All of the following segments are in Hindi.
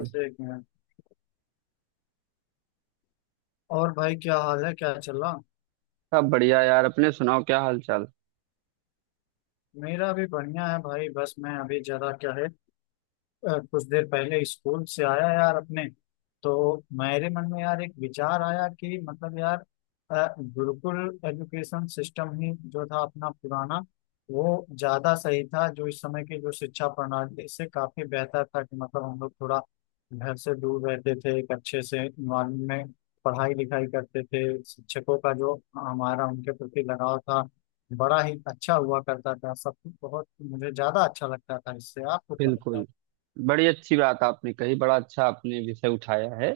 बस एक मिनट। और भाई, क्या हाल है, क्या चल रहा? सब बढ़िया यार, अपने सुनाओ, क्या हाल चाल। मेरा भी बढ़िया है भाई। बस मैं अभी जरा, क्या है, कुछ देर पहले स्कूल से आया यार। अपने तो मेरे मन में यार, एक विचार आया कि मतलब यार, गुरुकुल एजुकेशन सिस्टम ही जो था अपना पुराना, वो ज्यादा सही था। जो इस समय की जो शिक्षा प्रणाली से काफी बेहतर था। कि मतलब हम लोग थोड़ा घर से दूर रहते थे, एक अच्छे से इन्वायरमेंट में पढ़ाई लिखाई करते थे। शिक्षकों का जो हमारा उनके प्रति लगाव था, बड़ा ही अच्छा हुआ करता था। सब कुछ बहुत मुझे ज्यादा अच्छा लगता था इससे। आपको क्या लगता है? बिल्कुल। बड़ी अच्छी बात आपने कही, बड़ा अच्छा आपने विषय उठाया है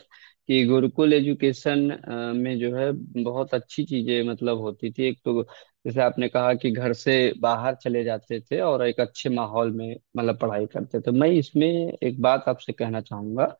कि गुरुकुल एजुकेशन में जो है बहुत अच्छी चीजें मतलब होती थी। एक तो जैसे आपने कहा कि घर से बाहर चले जाते थे और एक अच्छे माहौल में मतलब पढ़ाई करते थे। मैं इसमें एक बात आपसे कहना चाहूंगा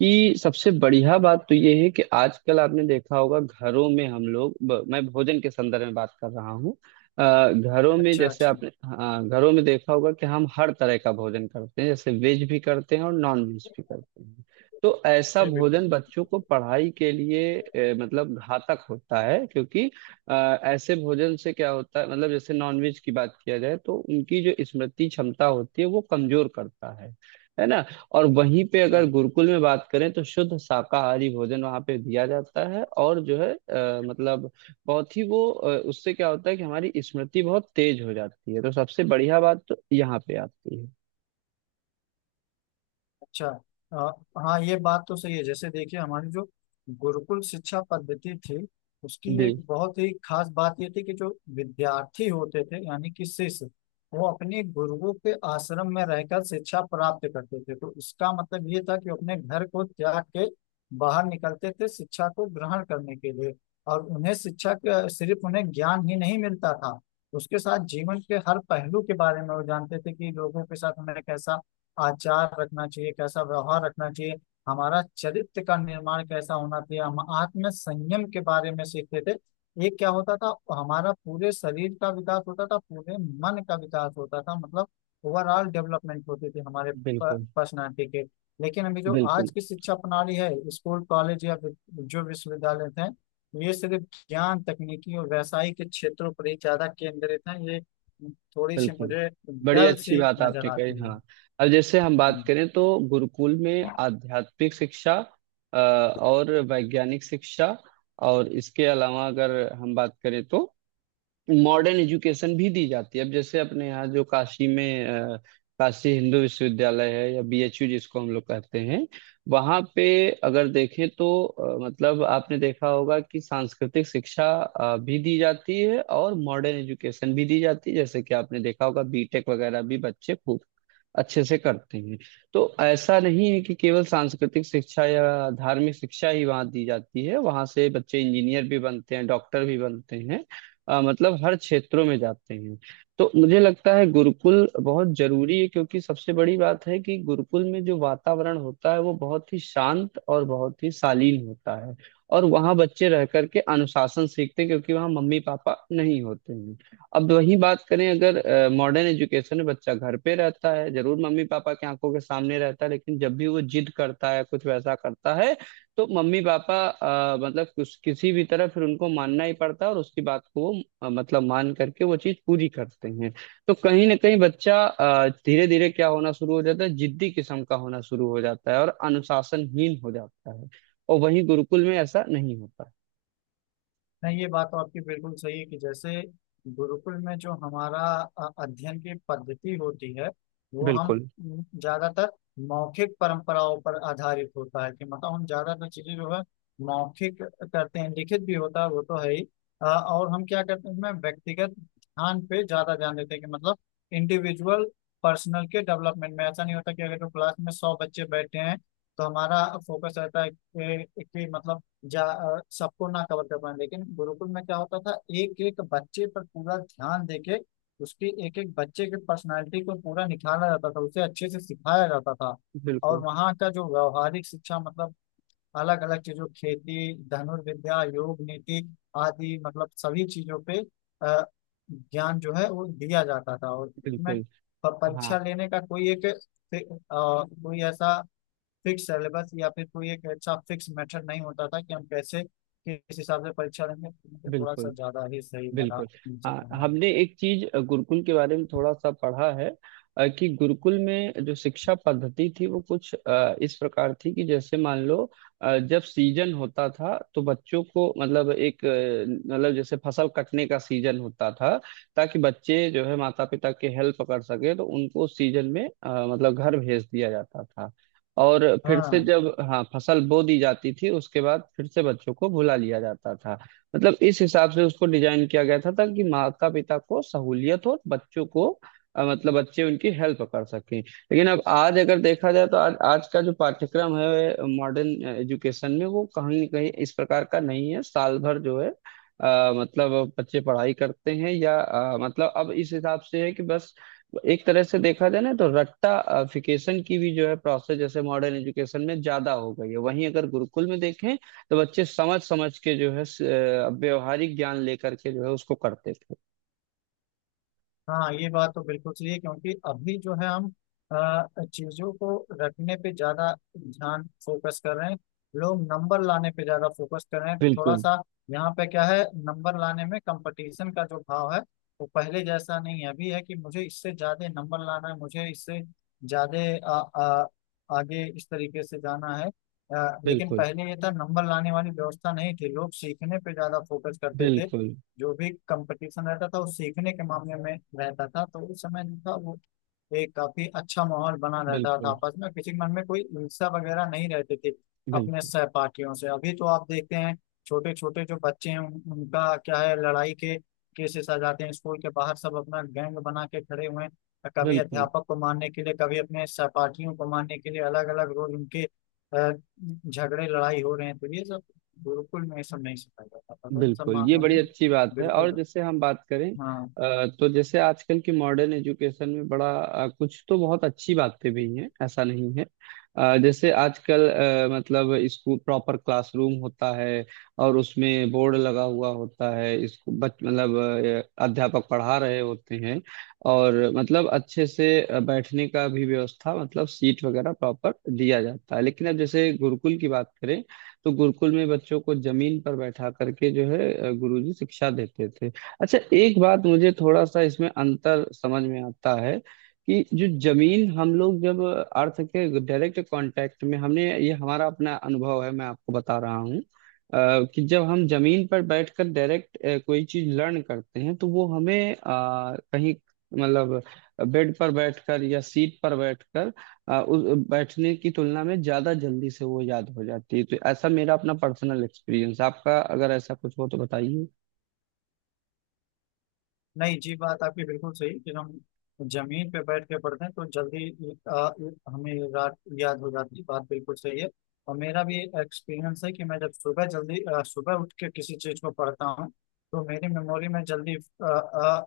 कि सबसे बढ़िया बात तो ये है कि आजकल आपने देखा होगा घरों में हम लोग मैं भोजन के संदर्भ में बात कर रहा हूँ। अ, घरों में अच्छा जैसे अच्छा। आपने हाँ, घरों में देखा होगा कि हम हर तरह का भोजन करते हैं, जैसे वेज भी करते हैं और नॉन वेज भी करते हैं। तो ऐसा जी बिल्कुल। भोजन बच्चों को पढ़ाई के लिए मतलब घातक होता है, क्योंकि अ, ऐसे भोजन से क्या होता है, मतलब जैसे नॉन वेज की बात किया जाए तो उनकी जो स्मृति क्षमता होती है वो कमजोर करता है ना। और वहीं पे अगर हाँ। गुरुकुल में बात करें तो शुद्ध शाकाहारी भोजन वहाँ पे दिया जाता है, और जो है मतलब बहुत ही वो उससे क्या होता है कि हमारी स्मृति बहुत तेज हो जाती है। तो सबसे बढ़िया बात तो यहाँ पे आती है। अच्छा। अ, हाँ, ये बात तो सही है। जैसे देखिए, हमारी जो गुरुकुल शिक्षा पद्धति थी, उसकी जी, एक बहुत ही खास बात ये थी कि जो विद्यार्थी होते थे यानी कि शिष्य, वो अपने गुरुओं के आश्रम में रहकर शिक्षा प्राप्त करते थे। तो इसका मतलब ये था कि वो अपने घर को त्याग के बाहर निकलते थे शिक्षा को ग्रहण करने के लिए। और उन्हें शिक्षा का सिर्फ उन्हें ज्ञान ही नहीं मिलता था, उसके साथ जीवन के हर पहलू के बारे में वो जानते थे कि लोगों के साथ उन्हें कैसा आचार रखना चाहिए, कैसा व्यवहार रखना चाहिए, हमारा चरित्र का निर्माण कैसा होना चाहिए। हम आत्म संयम के बारे में सीखते थे। ये क्या होता था? हमारा पूरे शरीर का विकास होता था, पूरे मन का विकास होता था। मतलब ओवरऑल डेवलपमेंट होती थी हमारे बिल्कुल। पर्सनालिटी के। लेकिन अभी जो बिल्कुल। आज की शिक्षा प्रणाली है, स्कूल, कॉलेज या जो विश्वविद्यालय हैं, ये सिर्फ ज्ञान तकनीकी और व्यावसायिक के क्षेत्रों पर ही ज्यादा केंद्रित हैं। ये थोड़ी सी बिल्कुल, मुझे बड़ी डल अच्छी सी बात नजर आपने कही, आती है। हाँ। अब जैसे हम बात हम्म। करें तो गुरुकुल में आध्यात्मिक शिक्षा और वैज्ञानिक शिक्षा, और इसके अलावा अगर हम बात करें तो मॉडर्न एजुकेशन भी दी जाती है। अब जैसे अपने यहाँ जो काशी में काशी हिंदू विश्वविद्यालय है, या बीएचयू जिसको हम लोग कहते हैं, वहाँ पे अगर देखें तो मतलब आपने देखा होगा कि सांस्कृतिक शिक्षा भी दी जाती है और मॉडर्न एजुकेशन भी दी जाती है, जैसे कि आपने देखा होगा बीटेक वगैरह भी बच्चे खूब अच्छे से करते हैं। तो ऐसा नहीं है कि केवल सांस्कृतिक शिक्षा या धार्मिक शिक्षा ही वहाँ दी जाती है, वहाँ से बच्चे इंजीनियर भी बनते हैं, डॉक्टर भी बनते हैं, मतलब हर क्षेत्रों में जाते हैं। तो मुझे लगता है गुरुकुल बहुत जरूरी है, क्योंकि सबसे बड़ी बात है कि गुरुकुल में जो वातावरण होता है वो बहुत ही शांत और बहुत ही शालीन होता है, और वहाँ बच्चे रह करके अनुशासन सीखते हैं, क्योंकि वहाँ मम्मी पापा नहीं होते हैं। अब वही बात करें, अगर मॉडर्न एजुकेशन में बच्चा घर पे रहता है, जरूर मम्मी पापा की आंखों के सामने रहता है, लेकिन जब भी वो जिद करता है, कुछ वैसा करता है, तो मम्मी पापा मतलब कुछ किसी भी तरह फिर उनको मानना ही पड़ता है, और उसकी बात को वो मतलब मान करके वो चीज पूरी करते हैं। तो कहीं ना कहीं बच्चा धीरे धीरे क्या होना शुरू हो जाता है, जिद्दी किस्म का होना शुरू हो जाता है और अनुशासनहीन हो जाता है। और वहीं गुरुकुल में ऐसा नहीं होता है। नहीं, ये बात तो आपकी बिल्कुल सही है। कि जैसे गुरुकुल में जो हमारा अध्ययन की पद्धति होती है, वो हम बिल्कुल, ज्यादातर मौखिक परंपराओं पर आधारित होता है। कि मतलब हम ज्यादातर चीजें जो है मौखिक करते हैं, लिखित भी होता है वो तो है ही। और हम क्या करते हैं, उसमें व्यक्तिगत ध्यान पे ज्यादा ध्यान देते हैं। कि मतलब इंडिविजुअल, पर्सनल के डेवलपमेंट में। ऐसा नहीं होता कि अगर जो क्लास में सौ बच्चे बैठे हैं, तो हमारा फोकस रहता है कि मतलब सबको ना कवर कर पाए। लेकिन गुरुकुल में क्या होता था, एक एक बच्चे पर पूरा ध्यान देके उसकी एक एक बच्चे की पर्सनालिटी को पूरा निखारा जाता था, उसे अच्छे से सिखाया जाता था। और बिल्कुल, वहाँ का जो व्यवहारिक शिक्षा मतलब, अलग अलग चीजों, खेती, धनुर्विद्या, योग, नीति आदि, मतलब सभी चीजों पे अ, ज्ञान जो है वो दिया जाता था। और उसमें बिल्कुल, हाँ। परीक्षा लेने का कोई एक, कोई ऐसा फिक्स सिलेबस या फिर कोई एक अच्छा फिक्स मेथड नहीं होता था कि हम कैसे किस हिसाब से परीक्षा देंगे। तो मुझे थोड़ा सा बिल्कुल, ज्यादा ही सही लगा बिल्कुल, इन सब हाँ, का नाम। हमने एक चीज गुरुकुल के बारे में थोड़ा सा पढ़ा है कि गुरुकुल में जो शिक्षा पद्धति थी वो कुछ इस प्रकार थी कि जैसे मान लो जब सीजन होता था तो बच्चों को मतलब मतलब जैसे फसल कटने का सीजन होता था, ताकि बच्चे जो है माता पिता के हेल्प कर सके तो उनको उस सीजन में मतलब घर भेज दिया जाता था। और फिर से हाँ। जब हाँ फसल बो दी जाती थी, उसके बाद फिर से बच्चों को बुला लिया जाता था। मतलब इस हिसाब से उसको डिजाइन किया गया था ताकि माता पिता को सहूलियत हो, और बच्चों को मतलब बच्चे उनकी हेल्प कर सकें। लेकिन अब आज अगर देखा जाए तो आज आज का जो पाठ्यक्रम है मॉडर्न एजुकेशन में वो कहीं न कहीं इस प्रकार का नहीं है। साल भर जो है मतलब बच्चे पढ़ाई करते हैं, या मतलब अब इस हिसाब से है कि बस एक तरह से देखा जाए ना तो रट्टाफिकेशन की भी जो है प्रोसेस जैसे मॉडर्न एजुकेशन में ज्यादा हो गई है। वहीं अगर गुरुकुल में देखें तो बच्चे समझ समझ के जो है व्यवहारिक ज्ञान लेकर के जो है उसको करते थे। हाँ, ये बात तो बिल्कुल सही है, क्योंकि अभी जो है हम चीजों को रखने पे ज्यादा ध्यान फोकस कर रहे हैं। लोग नंबर लाने पे ज्यादा फोकस कर रहे हैं थोड़ा बिल्कुल, सा। यहाँ पे क्या है, नंबर लाने में कंपटीशन का जो भाव है, वो पहले जैसा नहीं है। अभी है कि मुझे इससे ज्यादा नंबर लाना है, मुझे इससे ज्यादा आगे इस तरीके से जाना है। लेकिन बिल्कुल, पहले ये था, नंबर लाने वाली व्यवस्था नहीं थी। लोग सीखने पे ज्यादा फोकस करते थे। बिल्कुल, जो भी कंपटीशन रहता था वो सीखने के मामले में रहता था। तो उस समय जो था वो एक काफी अच्छा माहौल बना रहता था। बिल्कुल, आपस में किसी के मन में कोई ईर्ष्या वगैरह नहीं रहती थी अपने बिल्कुल, सहपाठियों से। अभी तो आप देखते हैं, छोटे छोटे जो बच्चे हैं उनका क्या है, लड़ाई के केसेस आ जाते हैं, स्कूल के बाहर सब अपना गैंग बना के खड़े हुए हैं, कभी बिल्कुल, अध्यापक को मारने के लिए, कभी अपने सहपाठियों को मारने के लिए, अलग अलग रोज उनके झगड़े लड़ाई हो रहे हैं। तो ये सब गुरुकुल में ये सब नहीं सिखाया जाता था। तो इन सब बिल्कुल, ये मामलों बड़ी में अच्छी बात है। बिल्कुल। और जैसे हम बात करें, हाँ। तो जैसे आजकल की मॉडर्न एजुकेशन में बड़ा कुछ तो बहुत अच्छी बातें भी हैं, ऐसा नहीं है। जैसे आजकल मतलब स्कूल प्रॉपर क्लासरूम होता है, और उसमें बोर्ड लगा हुआ होता है। स्कूल बच मतलब अ, अध्यापक पढ़ा रहे होते हैं, और मतलब अच्छे से बैठने का भी व्यवस्था मतलब सीट वगैरह प्रॉपर दिया जाता है। लेकिन अब जैसे गुरुकुल की बात करें तो गुरुकुल में बच्चों को जमीन पर बैठा करके जो है गुरुजी शिक्षा देते थे। अच्छा, एक बात मुझे थोड़ा सा इसमें अंतर समझ में आता है, कि जो जमीन हम लोग जब अर्थ के डायरेक्ट कांटेक्ट में, हमने ये हमारा अपना अनुभव है, मैं आपको बता रहा हूँ कि जब हम जमीन पर बैठकर डायरेक्ट कोई चीज लर्न करते हैं तो वो हमें अ, कहीं मतलब बेड पर बैठकर या सीट पर बैठकर आ, उस बैठने की तुलना में ज्यादा जल्दी से वो याद हो जाती है। तो ऐसा मेरा अपना पर्सनल एक्सपीरियंस, आपका अगर ऐसा कुछ हो तो बताइए। नहीं जी, बात आपकी बिल्कुल सही। फिर हम जमीन पे बैठ के पढ़ते हैं तो जल्दी आ, हमें रात याद हो जाती है, बात बिल्कुल सही है। और मेरा भी एक्सपीरियंस है कि मैं जब सुबह जल्दी, सुबह उठ के किसी चीज को पढ़ता हूँ, तो मेरी मेमोरी में जल्दी आ, आ,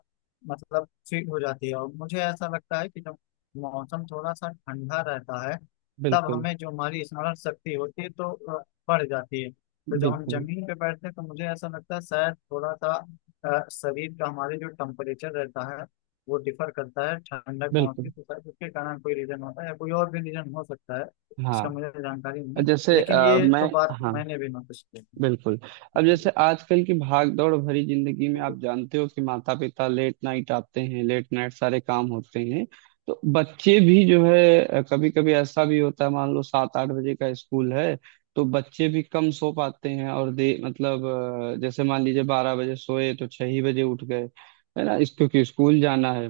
मतलब फिट हो जाती है। और मुझे ऐसा लगता है कि जब मौसम थोड़ा सा ठंडा रहता है, तब बिल्कुल, हमें जो हमारी स्मरण शक्ति होती है तो आ, बढ़ जाती है। तो जब हम बिल्कुल, जमीन पे बैठते हैं तो मुझे ऐसा लगता है शायद थोड़ा सा शरीर का हमारे जो टेम्परेचर रहता है वो डिफर करता है, ठंडक पहुंचती बिल्कुल, है, तो शायद उसके कारण कोई रीजन होता है, या कोई और भी रीजन हो सकता है। इसका मुझे हाँ। जानकारी नहीं है, जैसे लेकिन ये मैं, तो बात हाँ, मैंने भी नोटिस की बिल्कुल। अब जैसे है। आजकल की भाग दौड़ भरी जिंदगी में आप जानते हो कि माता पिता लेट नाइट आते हैं, लेट नाइट सारे काम होते हैं। तो बच्चे भी जो है कभी कभी ऐसा भी होता है, मान लो 7-8 बजे का स्कूल है, तो बच्चे भी कम सो पाते हैं, और जैसे मान लीजिए 12 बजे सोए तो 6 ही बजे उठ गए, है ना, इस क्योंकि स्कूल जाना है।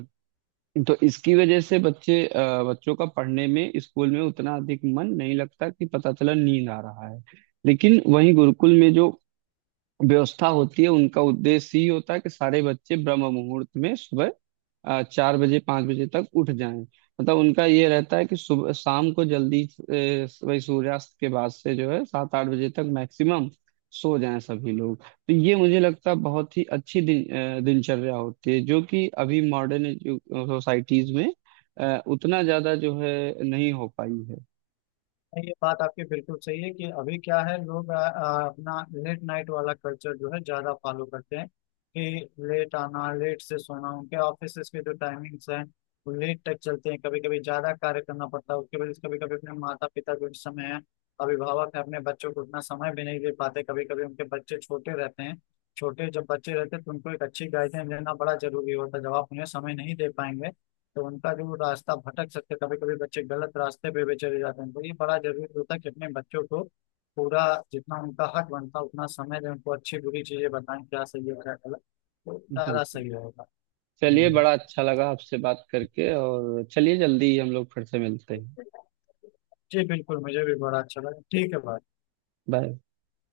तो इसकी वजह से बच्चों का पढ़ने में स्कूल में उतना अधिक मन नहीं लगता, कि पता चला नींद आ रहा है। लेकिन वहीं गुरुकुल में जो व्यवस्था होती है, उनका उद्देश्य ही होता है कि सारे बच्चे ब्रह्म मुहूर्त में सुबह 4 बजे 5 बजे तक उठ जाएं। मतलब उनका ये रहता है कि सुबह शाम को जल्दी, वही सूर्यास्त के बाद से जो है, 7-8 बजे तक मैक्सिमम सो जाएं सभी लोग। तो ये मुझे लगता है बहुत ही अच्छी दिनचर्या होती है, जो कि अभी मॉडर्न सोसाइटीज में उतना ज्यादा जो है नहीं हो पाई है। ये बात आपकी बिल्कुल सही है कि अभी क्या है, लोग अपना लेट नाइट वाला कल्चर जो है ज्यादा फॉलो करते हैं। कि लेट आना, लेट से सोना, उनके ऑफिस के जो टाइमिंग्स हैं वो लेट तक चलते हैं, कभी कभी ज्यादा कार्य करना पड़ता है। उसके वजह से कभी कभी अपने माता पिता जो इस समय है, अभिभावक है, अपने बच्चों को उतना समय भी नहीं दे पाते। कभी कभी उनके बच्चे छोटे रहते हैं। छोटे जब बच्चे रहते हैं तो उनको एक अच्छी गाइडेंस देना बड़ा जरूरी होता है। जब आप उन्हें समय नहीं दे पाएंगे तो उनका जो रास्ता भटक सकते, कभी कभी बच्चे गलत रास्ते पे भी चले जाते हैं। तो ये बड़ा जरूरी होता है कि अपने बच्चों को पूरा, जितना उनका हक बनता है उतना समय दें, उनको अच्छी बुरी चीजें बताएं, क्या सही है क्या गलत, तो ज्यादा बिल्कुल। सही रहेगा। चलिए, बड़ा हम्म। अच्छा लगा आपसे बात करके, और चलिए जल्दी हम लोग फिर से मिलते हैं। जी बिल्कुल, मुझे भी बड़ा अच्छा लगा। ठीक है भाई। बाय।